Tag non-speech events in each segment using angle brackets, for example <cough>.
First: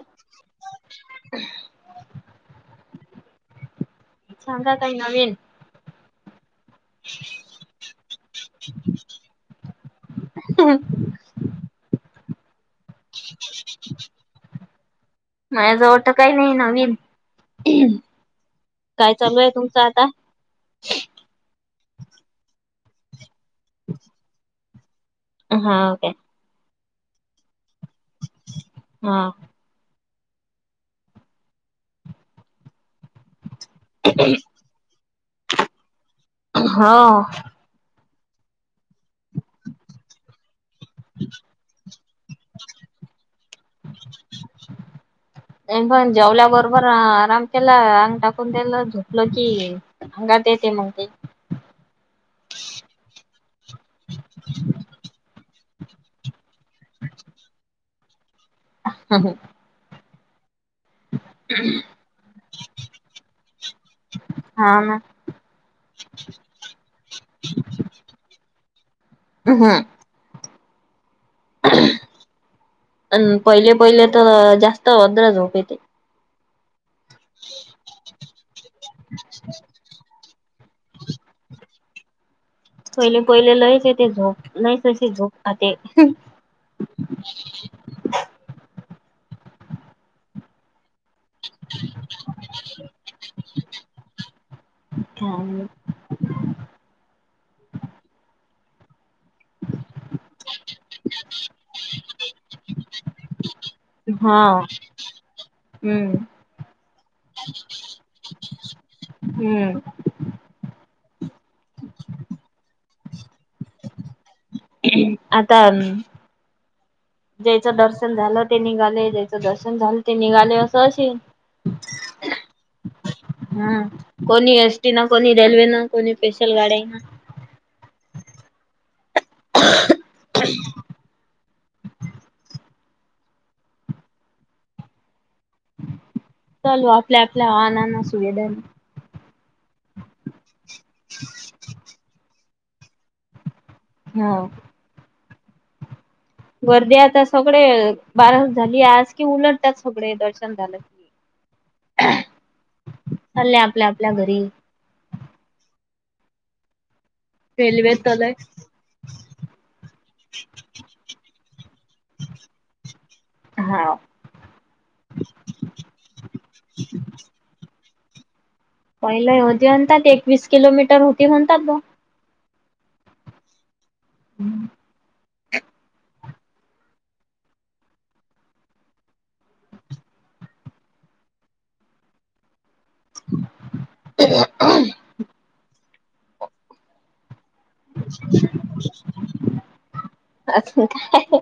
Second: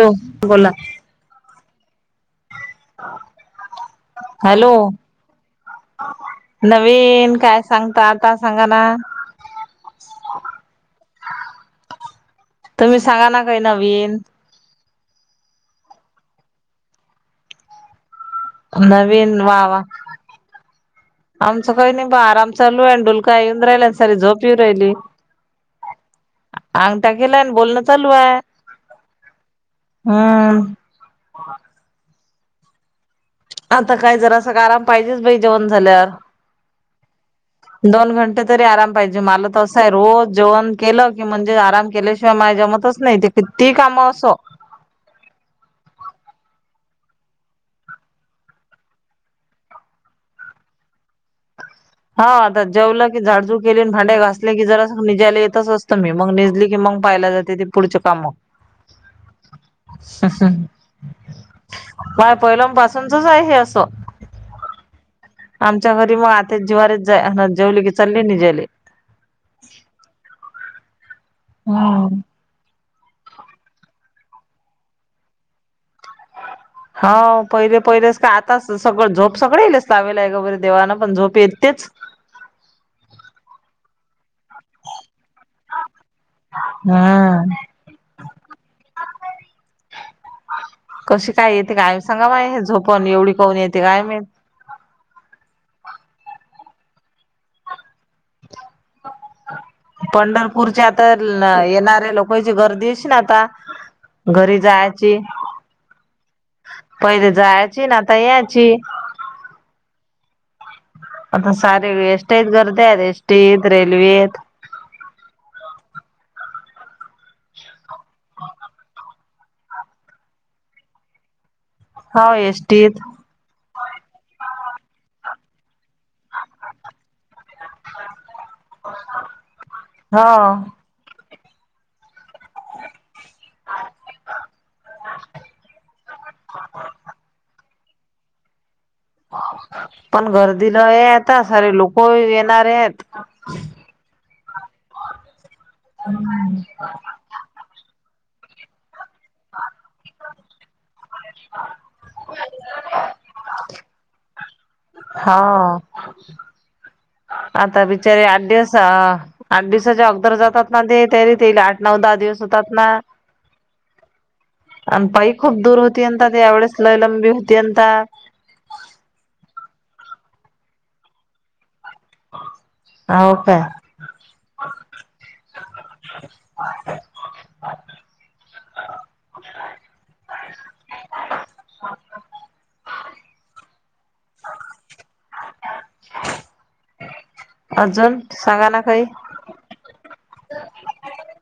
Hello बोला. <unintelligible> Hello. सांगा काही नवीन नवीन काय सांगता, आता सांगा ना. <inaudible> तुम्ही सांगा ना काही नवीन. माया जवळ त काही नवीन, काय नवीन चालू आहे वा तुमच वा आता? आमचं काही नाही बा आराम चालू आय, आणि डुलका येऊन राहिलान सारी झोपी येऊ राहिली. हाव काय? अंगठा केलाय आणि बोलणं चालू आय. हां. हां. आता काय जरा सका आराम पाहिजेच बाई जेवण झाल्यावर. हो दोन घंटे तरी आराम पाहिजे, मला तसं आहे, रोज जेवण केलं की म्हणजे आराम केल्याशिवाय माय जमतच नाही ते किती कामं असो मी पण जेवल्या बरोबर आराम केला, अंग टाकून देलं झोपलो की अंगात येते मंग ते हा आता जेवलं की झाडजूड केले अन भांडे् घासले की जरा सक निजायला येतच त मी मग निजली की मंग पायल जाते ते पुढचे काम <inaudible> <inaudible> माय पहिल्या पासूनचच आय हे असं. हाव ना. ते जिवार जाय जेवली की चाली निजायले. हं. हम्म. अ न पहिले पहिले त जास्त अद्र झोप येते. हाव पहिले पहिलेस का य आताच सगळं झोप सगळे येलेस लावेला आहे देवानां पण झोप येतेच. पहिले पहिले लयेच येते झोप नाही चशी झोप आते. हम्म कशी काय येते काय सांगा मा हे झोपण एवढी कौन येते काय माईत. काय माईत. पंढरपूरच्या तर येणाऱ्या लोकांची गर्दी येशीन आता. हा घरी जायची, हम्म पहिले जायची न आ आता याची. हम्म. आता सारी एस टया गर्द्या आयेत एस टी त रेल्वेत. आता अन् ज्याचं दर्शन झालं ते निघाले, ज्याचं दर्शन झालं ते निघाले, असं अशीन. हाव एस टी त. ह कोणी एस टी न, कोणी रेल्वे न, कोणी स्पेशल गाड्या न. हव. <inaudible> चलू आपल्या आपल्या वाहनांना सुविधांनी पण गर्दी लये आता सारे लोक येणार येत. हो. <inaudible> गर्दी आता सगळे <unintelligible> झाली आज कि उलटतात सगळे दर्शन झालं की. चालले आपल्या आपल्या घरी. हां, आता रेल्वे बिचारी तलय आठ दिवस. आठ दिवसाच्या अगोदर जातात ना ते, तयारी तेयले आठ नऊ दहा दिवस होतात ना. हांव. अ पाई खूप दूर होतीयंत ते, एवढळेच लयलंबी होतीयता. पहिले होते म्हणतात, एकवीस किलोमीटर होती म्हणतात बा. हो काय. हं. <inaudible> अजून सांगा ना काही. अजून काय.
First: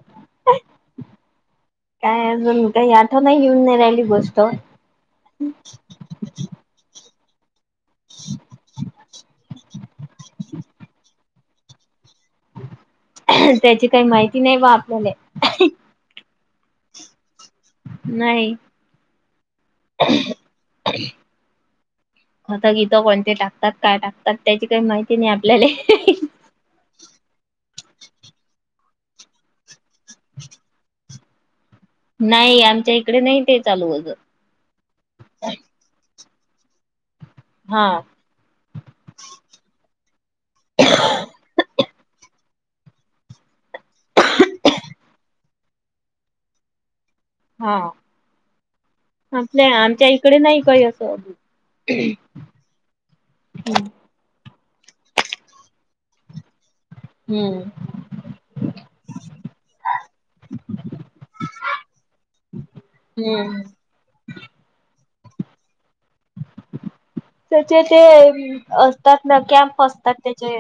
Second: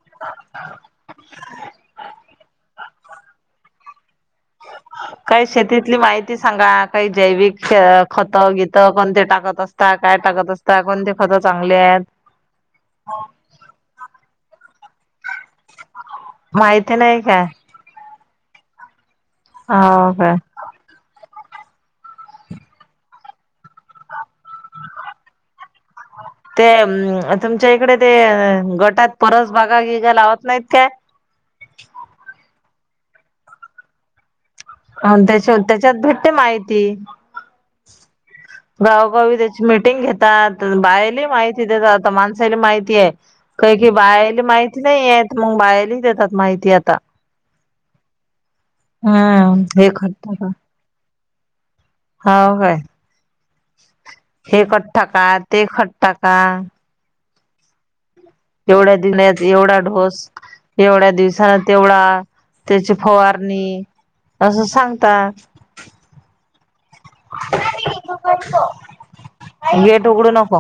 काय अजून काय, आठवण येऊन नाही राहिली गोष्ट. काही शेतीतली माहिती सांगा. काही जैविक खत गीत कोणते टाकत असता, काय टाकत असता कोणते खतं चांगले आहेत. त्यांची काही माहिती नाही बा आपल्या ले. माहिती नाही का. नाही. हांव का. <inaudible> खत गीतं कोणते टाकतात, काय टाकतात त्यांची काही माहिती नाही आपल्याले. ते अ तुमच्या इकडे ते, गटात परस बागागिगा लावत नाहीत काय. नाही आमच्या इकडे नाही ते चालू अगं. <unintelligible> त्याच्यात भेटते माहिती. हां. गावोगावी त्यांची मिटिंग घेतात. बायले माहिती देतात आता माणस माणसाले माहिती आहे. कै कै बायला माहिती नाहीये, मग बायला ही देतात माहिती आता. हां, आपल्या हम्म हे आमच्या इकडे नाही काही असं. हांव काय, हे खत टाका ते खत टाका. हम्म. एवढ्या दिन एवढा ढोस, एवढ्या दिवसान तेवढा. त्यांची हम्म फवारणी असं सांगता. त्यांचे ते असतात ना, कॅम्प गेट असतात उघडू त्यांचे. नको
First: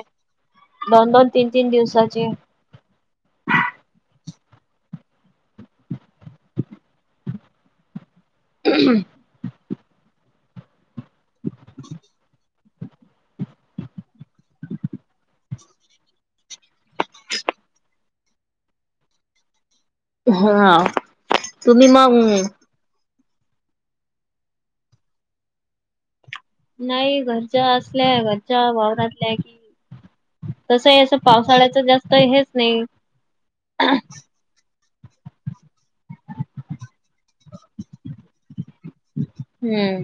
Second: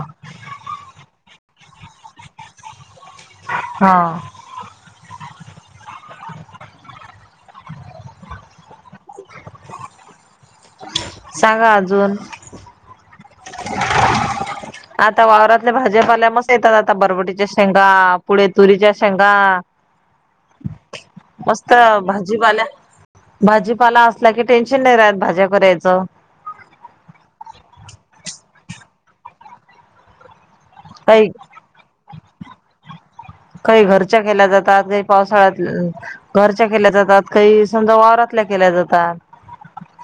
दोन दोन, तीन तीन दिवसाचे. हां. <inaudible> <inaudible> सांगा अजून. आता वावरातल्या भाज्यापाल्या मस येतात. आता बरवटीच्या शेंगा पुढ तुरीच्या शेंगा. हा मस्त तुम्ही मग भाजीपाला. भाजीपाला असला की, टेन्शन नाही राहत भाज्या करायचं. नाही घरच्या असल्या, घरच्या वावरातल्या की. तसय असं काही पावसाळ्याच जास्तं हेच नाही. केला जातात <unintelligible> पावसाळ्यात घरच्या केल्या जातात, काही समजा वावरातल्या जातात. हम्म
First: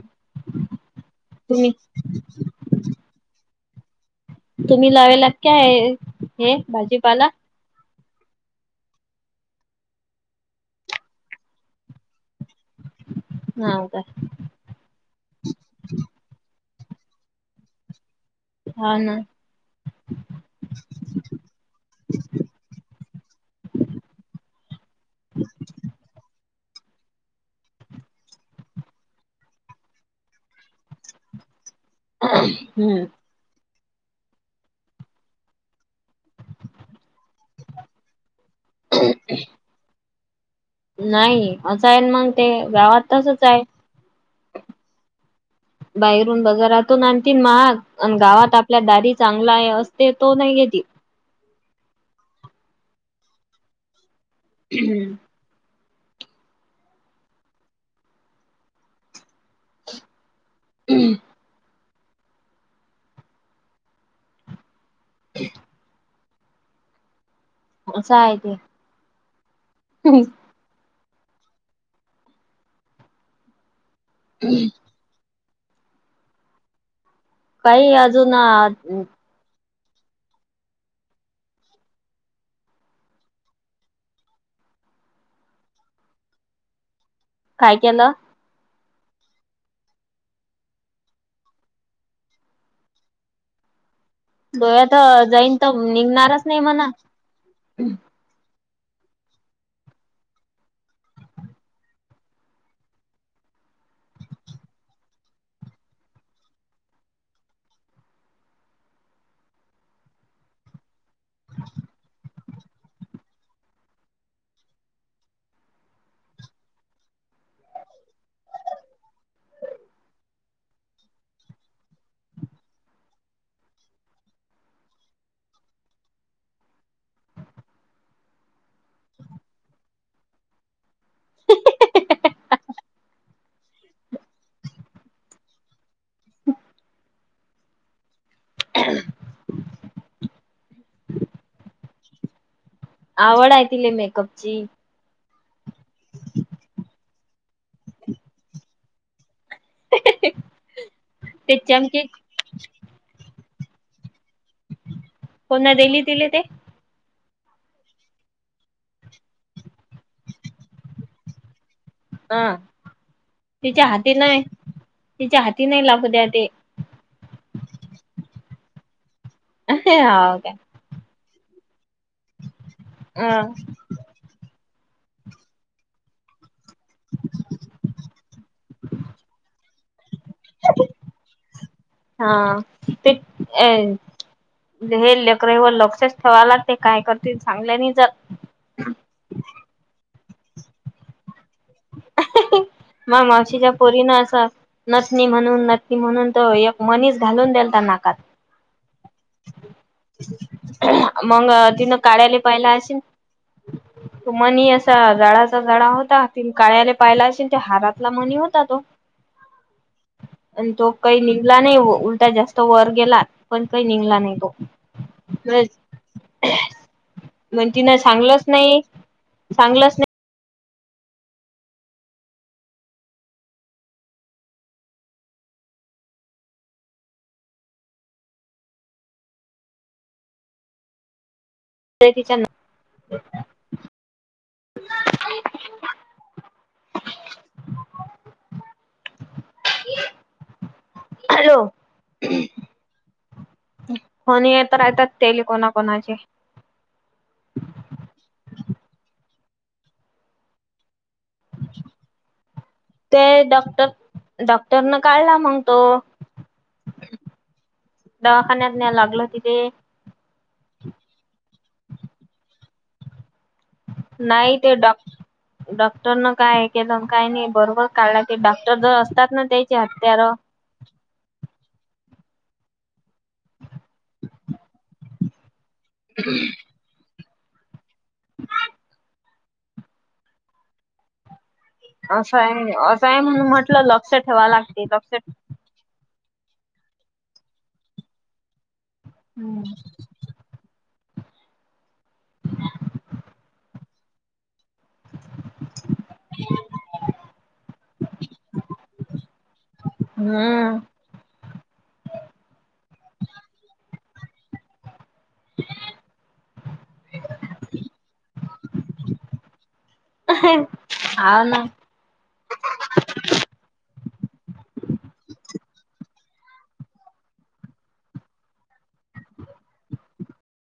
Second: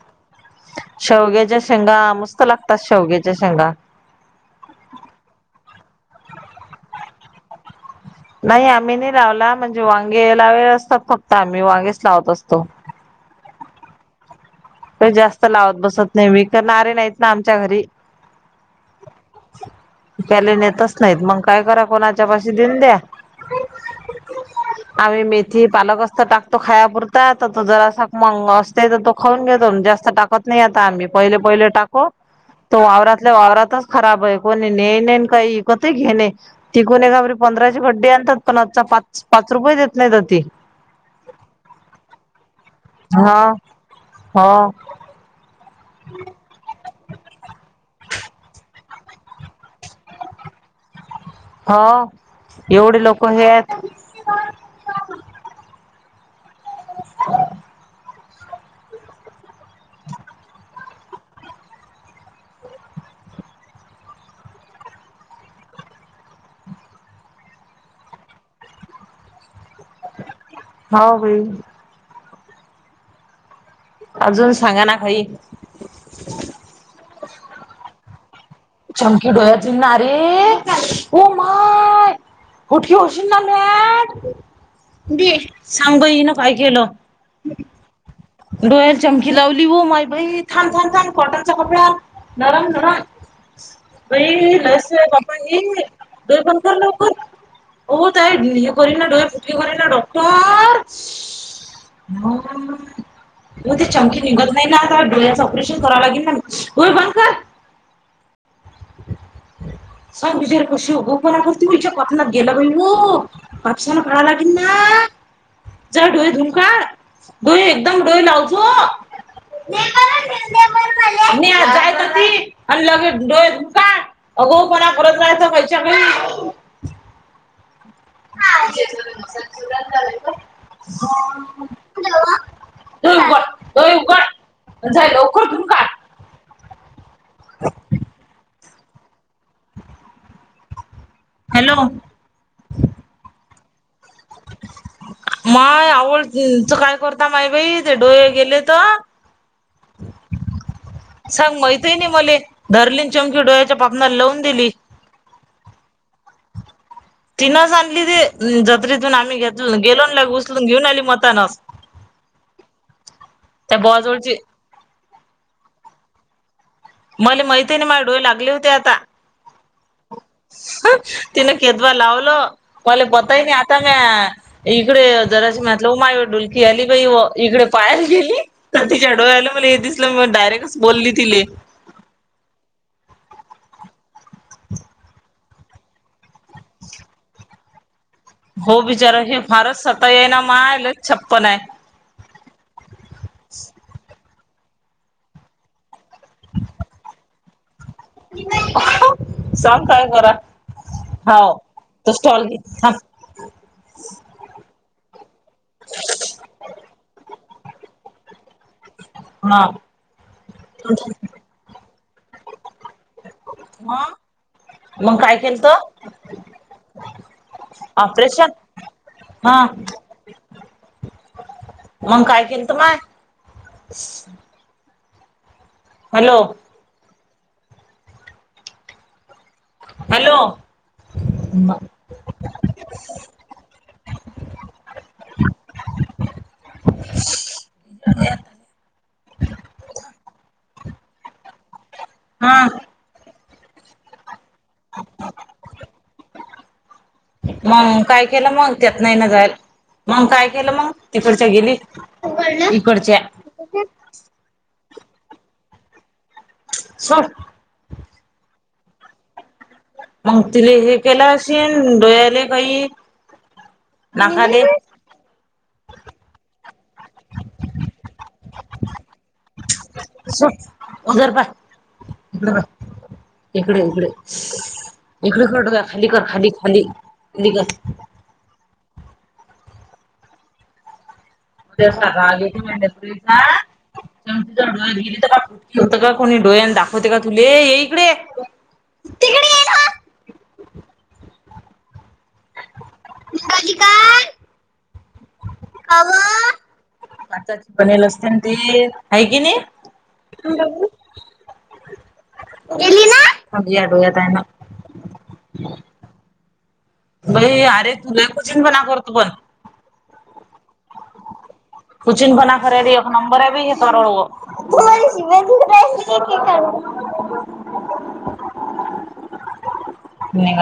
शेवग्याच्या तुम्ही शेंगा मस्त लागतात, शेवग्याच्या शेंगा. तुम्ही लाविलात कायय, हे भाजीपाला नाही आम्ही नाही लावला म्हणजे वांगे लावले असतात फक्त आम्ही वांगेच लावत असतो. हा काय? काही जास्त लावत बसत ना बई विकणारे नाहीत ना आमच्या घरी हा ना त्यानी नेतच नाहीत मग काय कराव कोणाच्या पाशी डिल द्या. <inaudible> आम्ही मेथी पालक असत टाकतो खायापुरता तर तो जरासा मंग असते तर तो खाऊन घेतो. जास्त टाकत नाही आता आम्ही पहिले.. पहिले टाको, तो हम्म वावरात वावरातच खराब आहे कोणी ने नेयन काही इकत घेणे नई. तिकून एकाबरी पंधराशे गड्डी आणतात पण आजता पाच.. पाच रुपये देत नाहीत ते नाही असं आहे म्हगते गावात हा तसच आहे. हो बाहेरून बाजारातून आणतील महाग अन.. गावात आपल्या दारी चांगला आहे असते तो नाही घेत ती. आ.. ओ.. एवढे लोक हे आहेत. <inaudible> <inaudible> <inaudible> <inaudible> <inaudible> आस हाय ती ह्म्म्म हा.. ओ.. बई अजून सांगा ना काही ताई अजू.. ना चमकी डोळ्यात जाईल ना रे.. ओ.. माय उटी होशील ना म्या.. दे.. सांग बाई हिन काय केलं? काय केलं. डोळ्यात चमकी लावली हो माई बाई थांब.. थांब.. थांब.. कॉटनचा कपडा आन. नरम ना बई डोळ्यात जाईन तर <inaudible> डोळे निघणारच बंद नाही कर, म्हणा लवकर ओ ताई <unintelligible> डोळे फुटली बर का डॉक्टर.. स्.. <inaudible> मग ते चमकी निघत नाही ना आता डोळ्याचं ऑपरेशन करावं लागेल ना हो डोळे बंद कर. <inaudible> <unintelligible> <inaudible> आला की ना जा डोळे धुन काढ, डोळे एकदम डोळे लावतो. <unintelligible> लगेच डोळे धु <unintelligible> आगाऊपणा करत जायचं <inaudible> <inaudible> डोळे उघड, जा लवकर धून काढ. <inaudible> <inaudible> हॅलो! आवड आहे तिले मेकअपची. माय आवडच काय करता माय बाई ते डोळे गेले तर ते सांग बाई चमचे तेने मले. धरलीन चमकी डोळ्याच्या पापनाला लवून दिली. कोणा दिले तिला ते? तिनच आणली ते जत्रेतून आम्ही घेतलो गेलो आन लय उसलून घेऊन आली मतानास हा त्या तिच्या हाती बॉजवळची नाही तिच्या हाती नाही लागू द्या ते. मले माहिती ही नाही माझे डोळे लागले होते आता. अरे हाव काय. तिने केदवा लावलं मला अ बताय नाही आता इकडे जराशी म्हटलं व माय व डुलकी आली. बाई व इकडे पाहायला गेली तर तिच्या डोळेयाला मला हे दिसलं म डायरेक्टच बोलली तिले हा ते प ए लेनहे लेकरईवर लक्षच ठेवायला लागते ते काय करतील सांगल्या नाही जात. हो बीचारा हे फारच सताय ने माय लय छप्पन आहे. माय मावशीच्या पोरींना असा नथनी म्हणून नथनी म्हणून तो एक मनीस घालून देलता नाकात. सांग काय करा हाव मंगं तिनं तो काळ्याले स्टॉल घे पाहिला थांब असीन तो मनी असा जाडाचा जाडा होता तिनं काळ्याले पाहियला अशीन त्या हारातला मणी होता तो हा आणि तो काही नी ला नाही उलटा जास तो वर गेलात पण काही हा निघला नाही तो. मग काय केलंत म्हण तिला सागलंस ऑपरेशन नाही सागलंस नाही. मंग काय केलतं माय? हॅलो. हॅलो म ते तिच्या न. <unintelligible> <unintelligible> हॅलो. हा. फोन ही येत राहतात तेली कोणा- कोणाचे. मंग काय केला मंग त्यात नाही ना जायल मंग काय केलं मंग? तिकडच्या गेली इकडच्या डॉक्टरने काढला मंग तो. सोड दवाखान्यात न्याय लागलं तिथे मग तिले हे केलं अशीन डोळ्याले काही? नाही नाकाले ते डॉक् डॉक्टर ना काय केलं काय नाही बरोबर काढला डॉक्टर जवळ असतात ना त्याची हत्यार. <unintelligible> इकडे इकडे इकडे करडा खाली कर खाली खाली खाली कर. <unintelligible> असं आहे असं आहे म्हणून म्हटलं लक्ष ठेवा लागते लक्ष होतं का कोणी डोळ्यानं दाखवते का तुले ये इकडे. तिकडे ये हम्म. ना <unintelligible> आताची पनेल असते ना ते आहे की नाही. हां. <unintelligible> <inaudible> <unintelligible> आ ना. <unintelligible> <unintelligible> <inaudible> <inaudible>